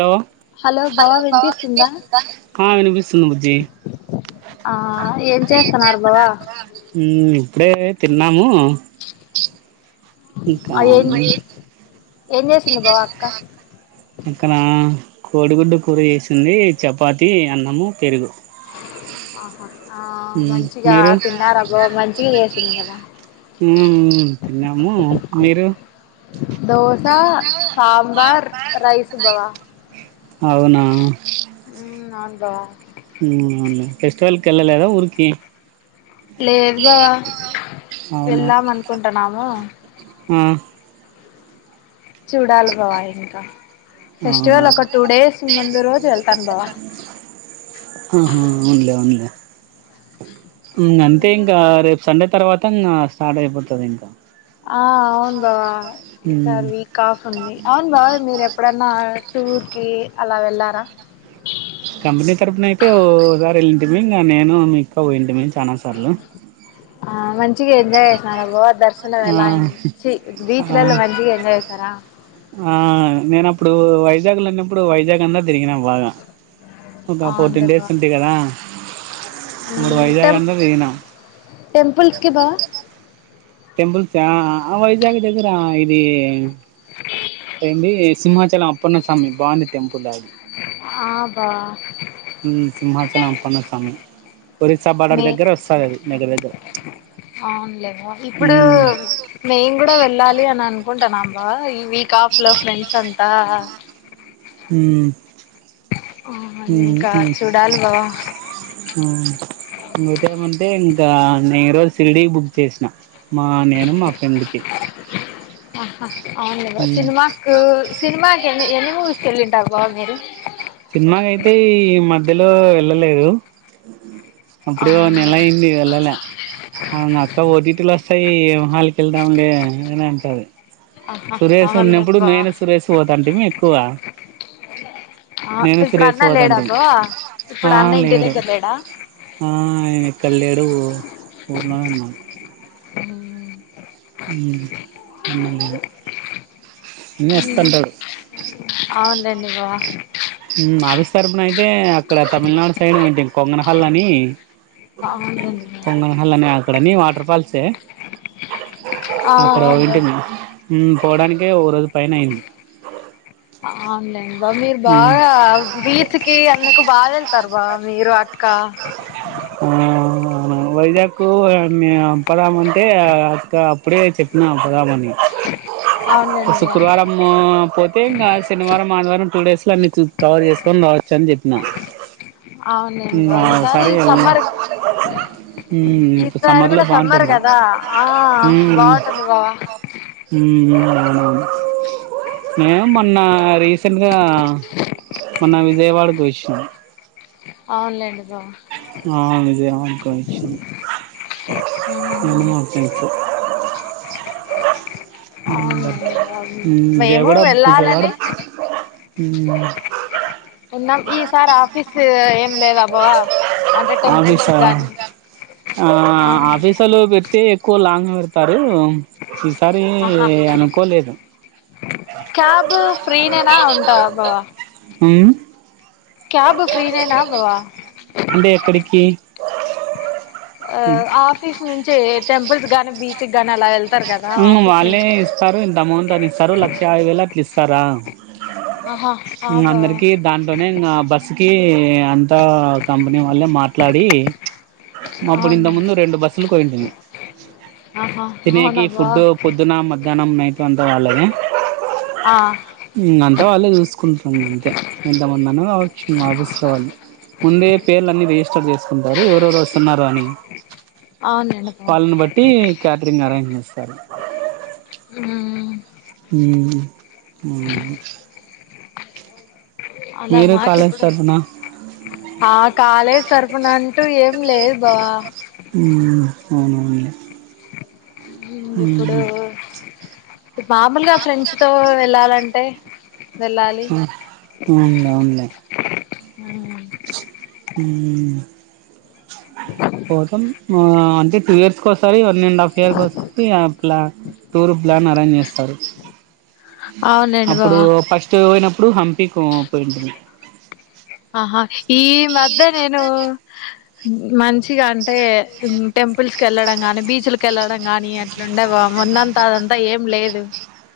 లో హలో బావా వినిపిస్తుందా ఆ వినిపిస్సుంది బుజ్జి ఆ ఏం చేస్తన్నరు బావా మ్మ్ ఇప్పుడే తిన్నాము ఇంకా ఆ ఏం నం ఏం జేసింది బావా అక్క ఇక్కడ కోడిగుడ్డు కూర చేసింది చపాతి అన్నము పెరుగు ఆహా ఆ మ్మ్ మంచిగా మీరు తిన్నారా బావ మంచిగా చేసింది కదా మ్మ్ హ్మ్ తిన్నాము మీరు దోశ, సాంబార్, రైస్ బావా అవునా హ్మ్ నాంద మ్మ్ హ్మ్ అవునులే ఫెస్టివల్ కెళ్ళలేదా ఊరికి లేద్ బావా అవునా వెళ్దాం అనుకుంటన్నాము ఆ చూడాలి బావా ఇంకా అవునా ఫెస్టివల్ ఒక టూ ఆహా డేస్ ముందు రోజు వెళ్తాను బావా అవును అవునులే అ మ్మ్ అంతే ఇంగా రేపు సండే తర్వాత్ త్తంగా స్టార్ట్ అయిపోతాది ఇంకా ఆ అవును బావా ఈసారి మ్మ్ వీక్ ఆఫ్ ఉంది అవును బావ మీరు ఎప్పుడన్నా టూర్ కి అలా వెళ్ళారా కంపెనీ తరఫున అయితే ఓ సారి వెళ్లింటిమి ఇంగా నేను మీక్క పోయింటిమి చాలా సార్లు. ఆ మంచిగా ఎంజాయ్ చేసినారా బోవ్ దర్శనం ఆ ఎలా అయ్యింది ఛీ బీచ్ ఆ లల్లో మంచిగా ఎంజాయ్ యేసారా ఆ నేనప్పుడు వైజాగ్ లో ఉన్నెప్పుడు వైజాగ్ అంతా తిరిగినా బాగా ఒక అవునులే ఫోర్టీన్ డేస్ బావ ఉంటి కదా అప్పుడు మ్మ్ వైజాగ్ టెం అంతా తిరిగినాం టెంపుల్స్ కి బావ టెంపుల్సి ఆ వైజాగ్ దగ్గర ఇది ఏంది సింహాచలం అప్పన్న స్వామి బాగుంది టెంపుల్ అది ఆ బావ ఉమ్ సింహాచలం అప్పన్న స్వామి ఒరిస్సా బార్డర్ దగ్గర వస్తది అది దగ్గర దగ్గర అవునులే బావ ఇప్పుడు ఉమ్ మేము కూడా వెళ్ళాలి అని అనుకుంటనాం బావ ఇ వీక్ ఆఫ్ లో ఫ్రెండ్స్ అంతా మ్మ్ ఆ ఊ ఇంకా ఊ చూడాలి బావ ఊ ఇంగోటేమంటే దా నే రోజు షిరిడీకి బుక్ చేసినా మా నేను మా ఫ్రెండ్ కి అవును గదా సినిమాకు సినిమా కెని ఎన్ని మూవీస్ కెళ్ళింటారు బావా మీరు సిన్మాకయితే ఈ మ ధ్యలో వెళ్ళలేదు అప్పుడే ఓ నెల అవునులే అయింది వెళ్ళలే అవును అక్క ఓ టి టి లోస్తాయి ఏం హాల్ కెళ్దాం లే [unintelligible] అంటాది ఆహా సురేష్ అవునులే ఉన్నప్పుడు బావ నేను సురేష్ పోతంటిమి ఎక్కువ, ఆ నేను ఇప్పుడు సురేష్ అన్న పోతంటిమి, లేడాబో ఇప్పుడు ఆహా అన్న ఇంటి లేడు దగ్గర లేడా ఆ ఇక్కడ లే డు ఊర్లోనే ఉన్నాడు ఉమ్ అన్నంతిని ఉమ్ అవును లేండి బావా మ్మ్ ఆఫీస్ తరఫున అయితే అక్కడ తమిళనాడు సైడ్ వోయింటిమి కొంగనహల్ అని అవునులేండి బా కొంగనహల్ అని అక్కడని వాటర్ ఫాల్సే అక్కడ వోయింటిమి బా మ్మ్ పోవడానికే ఓ రోజు, పైనైంది ఆవులేన్ బావ్ మీరు బాగా బీచ్ కి కి అందుకు బావు వెళ్తారు బావ మీరు అక్క ఆ అవున వైజాగ్ కు నేం పదామఅంటే అక్క అప్పుడే చెప్పిన పొదామని. అవునులేండి బా శుక్రవారము పోతే ఇంగా శనివారం ఆదివారం టూ డేస్ లో అన్ని చూ కవర్ చేసుకొని రావచ్చు అని చెప్పిన అవునులేండి ఇంగ బావ ఈసారి సరే వెళ్దాం సమ్మర్ మ్మ్ ఈసారి లో కూడా సమ్మర్ బాగుంటుంది కదా ఆ మ్మ్ బాగుంటుంది బావా, మ్మ్ హ్మ్ అవును అవును నేను మొన్న రీసెంట్గా మొన్న విజయవాడకి వోయివచ్చినాం. అవును లేండి ఆ విజయవాడకు వోయి వచ్చినాం నేను అవునులేండి మా ఫ్రెండ్స్. బర బావ మేము విజయగడ విజయవాడ వెళ్ళాలని హ ఈ సార్ ఆఫీస్ ఏం లేదాబ్బావా ఆఫీస్ ఆ అవును ఆఫీస్లు పెర్తే లాంగ్ ఇడతారు అదు ఈసారి ఆహా అనుకోలేదు క్యాబ్ ఫ్రీ నేనా ఉంటా బా ఉమ్ క్యాబ్ ఫ్రీనే నా ఇవ అంటె ఎక్కడికి అ ఆఫీస్ నుంచి టెంపుల్స్ గాని బీచ్ గాని అలా యల్ వాళ్ళే ఇస్తారు ఇంత అమౌంట్ అని ఇస్తారు లక్ష యాభై వేలు అట్ల ఇస్తారు ఆ ఆహా ఆ బావా అందరికి దాంట్లోనే ఇంక బస్సుకి ఏ అం ఇక కంపెనీ వాళ్ళె మాట్లాడి ఉష్ మబ్బు నింత అవునండి ముందు రెండు బస్సులు కోయింటింది ఆహా అవునా తినేకి బావా ఫుడ్ పొద్దున మధ్యాహ్నం నైట్ అంతా వాళ్ళనె ఆ అంతా వాళ్ళే చూసుకుంటుము అంతే ఎంతమందన్న కావచ్చు ఇంక ఆఫీస్ వాళ్ళు ముందే పేర్ల అన్న వే లిస్ట్అవుట్ చేసుకుంటారు ఎవరెవరు వస్తున్నారు అని అవునండి బావా పాలను బట్టీ క్యాటరింగ్ అరేంజ్ చేస్తారు ఇస్తరు ఉమ్ ఉ ఉమ్ అవున అల కాలేజ్ మాకెప్పుడు తరపున వస్తుంది. ఆ కాలేజ్ తరుపున అంటూ ఏం లేదు బాబ ఉమ్ ఇంగ్ ఎప్పుడో కస్ ఇ మామూల్గా ఫ్రెండ్స్ తో వెళ్ళాలంటే టె హ అవునవున్లే హుమ్ హుమ్ పోదం ఆ ఫ్యు ఇయర్స్ కోసారి one and half years tour plan arrange చేస్తారు అవునండి బావ అప్పుడు ఫస్ట్ పోయిన పుడు ఇప్పుడు హంపి కోపోయింటది ఆహా ఈ మధ్య నేను మంచిగా అంటే టెంపుల్స్కి వెళ్ళడం గాని బీచుల్కి వెళ్ళడం గాని అట్లాండే బా ముందంతా అదంతా ఏం లేదు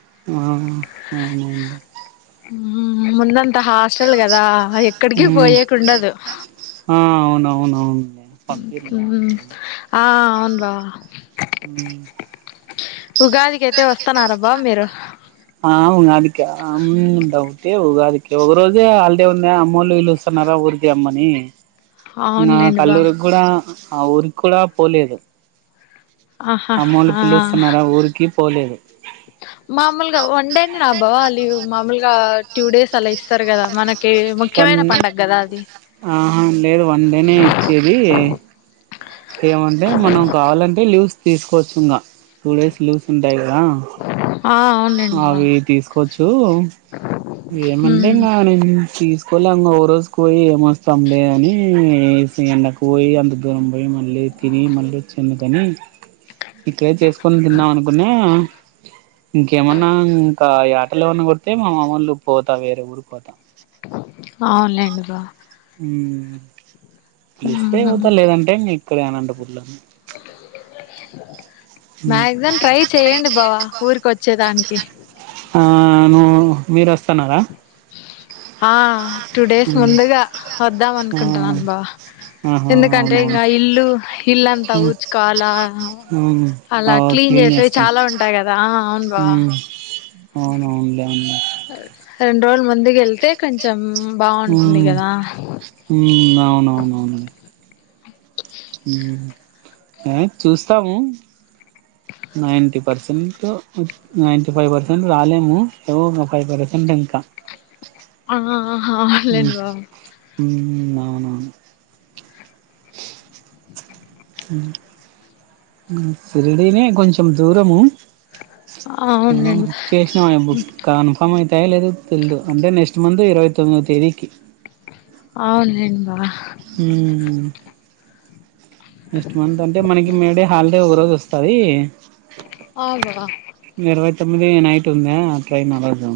మహ్ ఊహు మున్న త హాస్టల్ కదా ఎక్కడికి ఉమ్ పోయేకుండదు ఆ అవునవునవునులే పంపిర్లే ఆ అవు వా ఉమ్ ఉగాదికి అయితే వస్తున్నారాబ్బా మీరు ఆ ఉగాది హ్మ్ డౌటే ఉగాది ఒక రోజే హల్డే ఉన్నాయి అమ్మోళ్లు వీళ్ళుస్తున్నారా ఊరికి రమ్మని నా అవునులేండి బావ కల్లూరుకి కూడా ఆ ఉరికి కూడా పోలేదు ఆహా అమ్మోల్లు ఆ పిలుస్తున్నారా ఊరికి పోలేదు మామూలుగా వన్ డేనే నా బావ లీవ్ మామూలుగా టూ డేస్ అలా ఇస్తారు కదా మనకి వన్ ముఖ్యమైన పండగ కదా అది ఆహా లేదు వన్ డేనే ఇచ్చేది ఏమంటే మనం కావాలంటే లీవ్స్ తీసుకోవచ్చు ఇంకా టూ డేస్ లీవ్స్ ఉంటాయి కదా ఆ అవునులేండి బా అవి తీసుకోవచ్చు ఏమంటే ఉమ్ ఇంకా నేను తీసుకొలేి అం ఓ రోజు పోయి ఏమొస్తాంలే అని ఎండకు పోయి అంత దూరం పోయి మళ్ళీ తిని మళ్ళ వచ్చిందుకని ఇక్కడే చేసుకొని తిన్నాం అనుకున్నా గేమన్నా ఇంకా యాటలు ఏమన్న కోత్తే మామల్లు పోతా వేరే ఊరు పోతా ఇంకా ఉమ్ పిలిస్తే పోతా లేదంటే ఇంగఇక్కడే అనంతపూర్ల [inaudible] మాక్సిమం ట్రై చెయ్యడి బావ ఊరికి వచ్చేదానికి ఆ నువ్ మీరు వస్తున్నారా ఆ టూ డేస్ మ్మ్ ముందుగా వద్దాం ఆ అనుకుంటున్నాను బావా ఆహా ఎందుకంటే అవునవును ఇంగా ఇల్లు ఇల్లంతా మ్మ్ ఊడుచ్కోవాల మ్మ్ అలా అవు క్లీన్ చేసేవి చేసుకో చాలా ఉంటాయి కదా అవును బావ అవునవున్ లే రెండు రోజుల్ ముందుగెళ్తే కొంచెం ఉం బాగుంటుంది కదా ఉం అవునవునవును ఉం ఏ చూస్తాము ninety percent ninety five percent రాలేము ఏవో ఫైవ్ పర్సెంట్ ఇంకా ఆహా అ ఆ లేద్ బావ అవున ఉం సిరిడినే కొంచెం దూరము నేను అవునండి బుక్ చేసినా బుక్ కన్ఫర్మ్ అయితాయా లేదో తెలీదు అంటే నెక్స్ట్ మంత్ ఇరవై తొమ్మి [inaudible] తేదీకి అవునులేన్ బా మ్మ్ నెక్స్ట్ మంత్ అంటే మనకి మేడే హాలిడే ఒక రోజు వస్తాది ఆ గద ఇరవై తొమ్మిది నైట్ ఉందా ట్రైన్ ఆ రోజు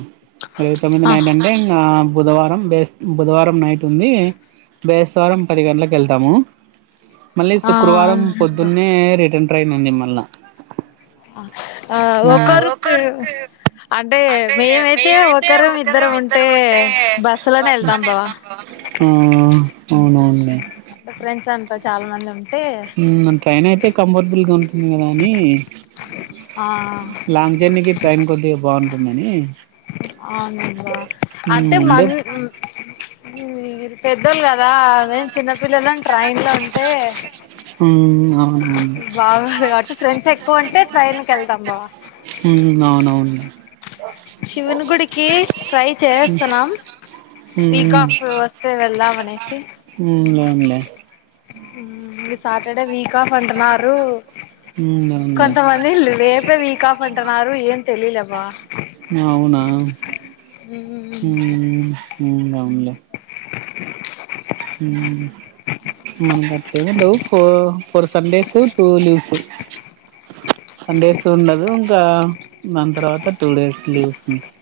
ఇరవై తొమ్మిది ఆ నైట్ అంటే ఇంగ బుధవారం బేస్ బుధవారం నైట్ ఉంది బేస్తవారం పది గంటలకెళ్తాము మళ్ళీ ఆ శుక్రవారం అవునండి బా పొద్దున్నే రిటర్న్ ట్రైన్ ఉంది మల్లా ఆ ఒకరికి అంటే మేమైతే ఒకరం ఇద్దరం ఉమ్మ్ ఉంటే బస్సు లోనే వెళ్తాం బావ [unintelligible] అంటే ఫ్రెండ్స్ అన్ చాలా మంది ఉంద్ ఉమ్మ్ ట్రైన్ అయితే కంఫర్టబుల్గా ఉన్ [unintelligible] ఉంది కదా అని ఆ లాంగ్ జర్నీకి ట్రైన్ కొద్దిగా బావుంటుందని అవునబ్బా అంటే ముందే మన్ ఇది వేరు పెద్దలు కదా మేము చిన్నపిల్లలం ట్రైన్ లో అంటే మ్మ్ అవునవును బాగోదు కాబట్టి ఫ్రెండ్స్ ఎక్కువ ఉంటే ట్రైన్ కెళ్తాం బావ మ్మ్ అవునవును శివుని గుడికి ట్రై చేస్తున్నాం వీక్ మ్మ్ ఆఫ్ వస్తే వెళ్ళాలనేసి మ్మ్ అవున్ లే మ్మ్ ఈ సాటర్డే వీక్ క్ ఆఫ్ అంటున్నారు మ్మ్ అవునులే కొంతమంది రేపే వీక్ ఆఫ్ అంటున్నారు ఏం తెలీలేబ అవునా మ్మ్ [unintelligible] మ్ లే మ్మ్ మనకట్లేం ఉండవు ఫో ఫోర్ సస్ డేస్ టూ లీవ్స్ సండేస్ ఉండదు ఇంకా దాని తర్వాత టూ డేస్ లీవ్సుంట [inaudible]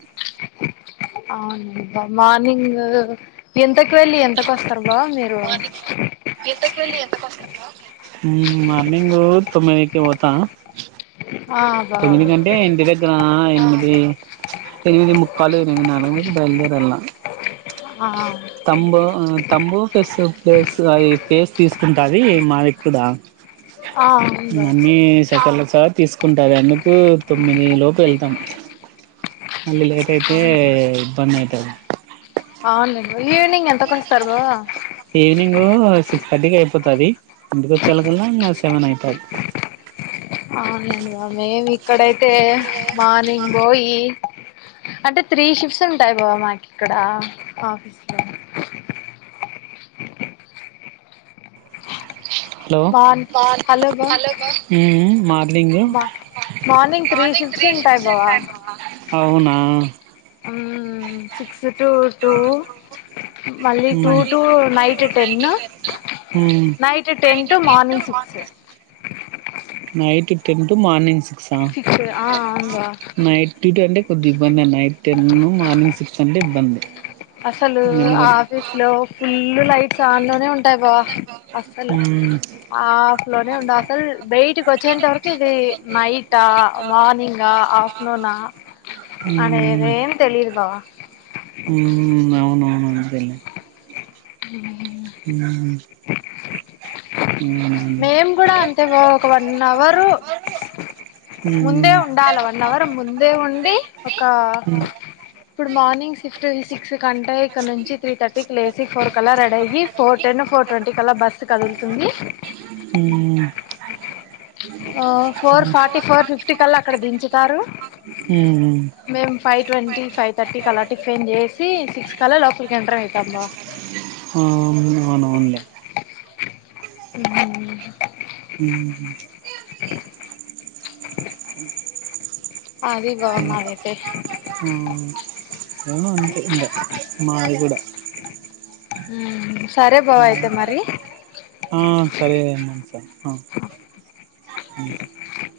అవును బా మార్నింగ్ ఎంతకు వెళ్ళి ఎంతకు వస్తారు బా మీరు మరి ఇంత కళ ఎ కస్త మ్మ్ మార్నింగ్ తొమ్మిదికి పోతా ఆ బా తొమ్మిది కంటే ఇంటి దగ్గర ఎనిమిది ఎనిమిది ముక్కాలు ఎనిమిది నాలభై కి బయలుదేరాలా ఆ తంబూ ఫస్ ఫేస్ అది ఫేస్ తీసుకుంటుది మదికుడా అవును బా అ సకాల చ తీసుకుంటారు ఎందుకు తొమ్మిది లోపు వెళ్తాం అళ లేట్ అయితే ఇబంద అయితాది అవునుండి ఈవనింగ్ ఎంత కొడస్తారు బవవా తది ఇంటికొచ్చి చాల గా ఆ సెవెన్ యిటవ్ అవునండి బాబ మేము ఇక్కడైతే మార్నింగ్ పోయి అంటే త్రీ షిఫ్ట్స్ ఉంటాయి బాబా మాకు ఇక్కడ ఆఫీస్లో. హలో మార్ని హలో బా మార్నింగ్ బా మార్నింగ్ త్రీ షిఫ్ట్స్ ఉంటాయి బావా అవునా సిక్స్ టు టూ మళ్ళీ టూ మ్మ్ టు నైట్ టెన్ మ్మ్ night ten to morning six. Night ten to morning six ఆ అవును బావ కొద్ ఇబ్బంది నైట్ టెన్ మార్నింగ్ సిక్స్ అంటే ఇబ్బంది అసలు ఎందుకంటే ఆఫీస్ లో ఫుల్ లైట్ ఆన్లోనే ఉంటాయి బాబ అస్సలు మ్మ్ హాఫ్ లోనే ఉండ అసలు బయటికి వచ్చేంత వరకు ఇది నైట్ా మార్నింగ్ా ఆఫ్టర్నూనా అనేదేంతెలిదు బావ ఉ అవునవునును అ్రిలే హ ఉ మేము కూడా అంతే బావ ఒక వన్ అవర్ ముందే మ్మ్ ఉండాల వన్ అవర్ ముందే ఉంది ఒక మ్మ్ ఇప్పుడు మార్నింగ్ షిఫ్ట్ తీ సిక్స్. కంటె ఇక నుంచి త్రీ థర్టీ కి లే ఫోర్ కల్ల రెడి అయ్యి ఫోర్ టెన్, ఫోర్ ట్వంటీ కల్ల బస్ కదులుతుంది. మ్మ్ ఆ ఫోర్ ఫార్టీ, ఫోర్ ఫిఫ్.. ట్టికల అక్కడ దించుతారు. ఊ మేము ఫైవ్ ట్వంటీ ఫైవ్ థర్టీకి అలా టిఫిన్ చేసి సిక్స్ కల్ల లోపలికి ఎంటర్ ఐతమ్మా బావ ఆ ఆనవునులే ఉహ్ హు ఉహ్ హు అది బావ్ మరీతే ఏమో అను అనంట [unintelligible] మాయిగుడ ఉహ్మ్ ఆహ్ సరే మమత ఉహ్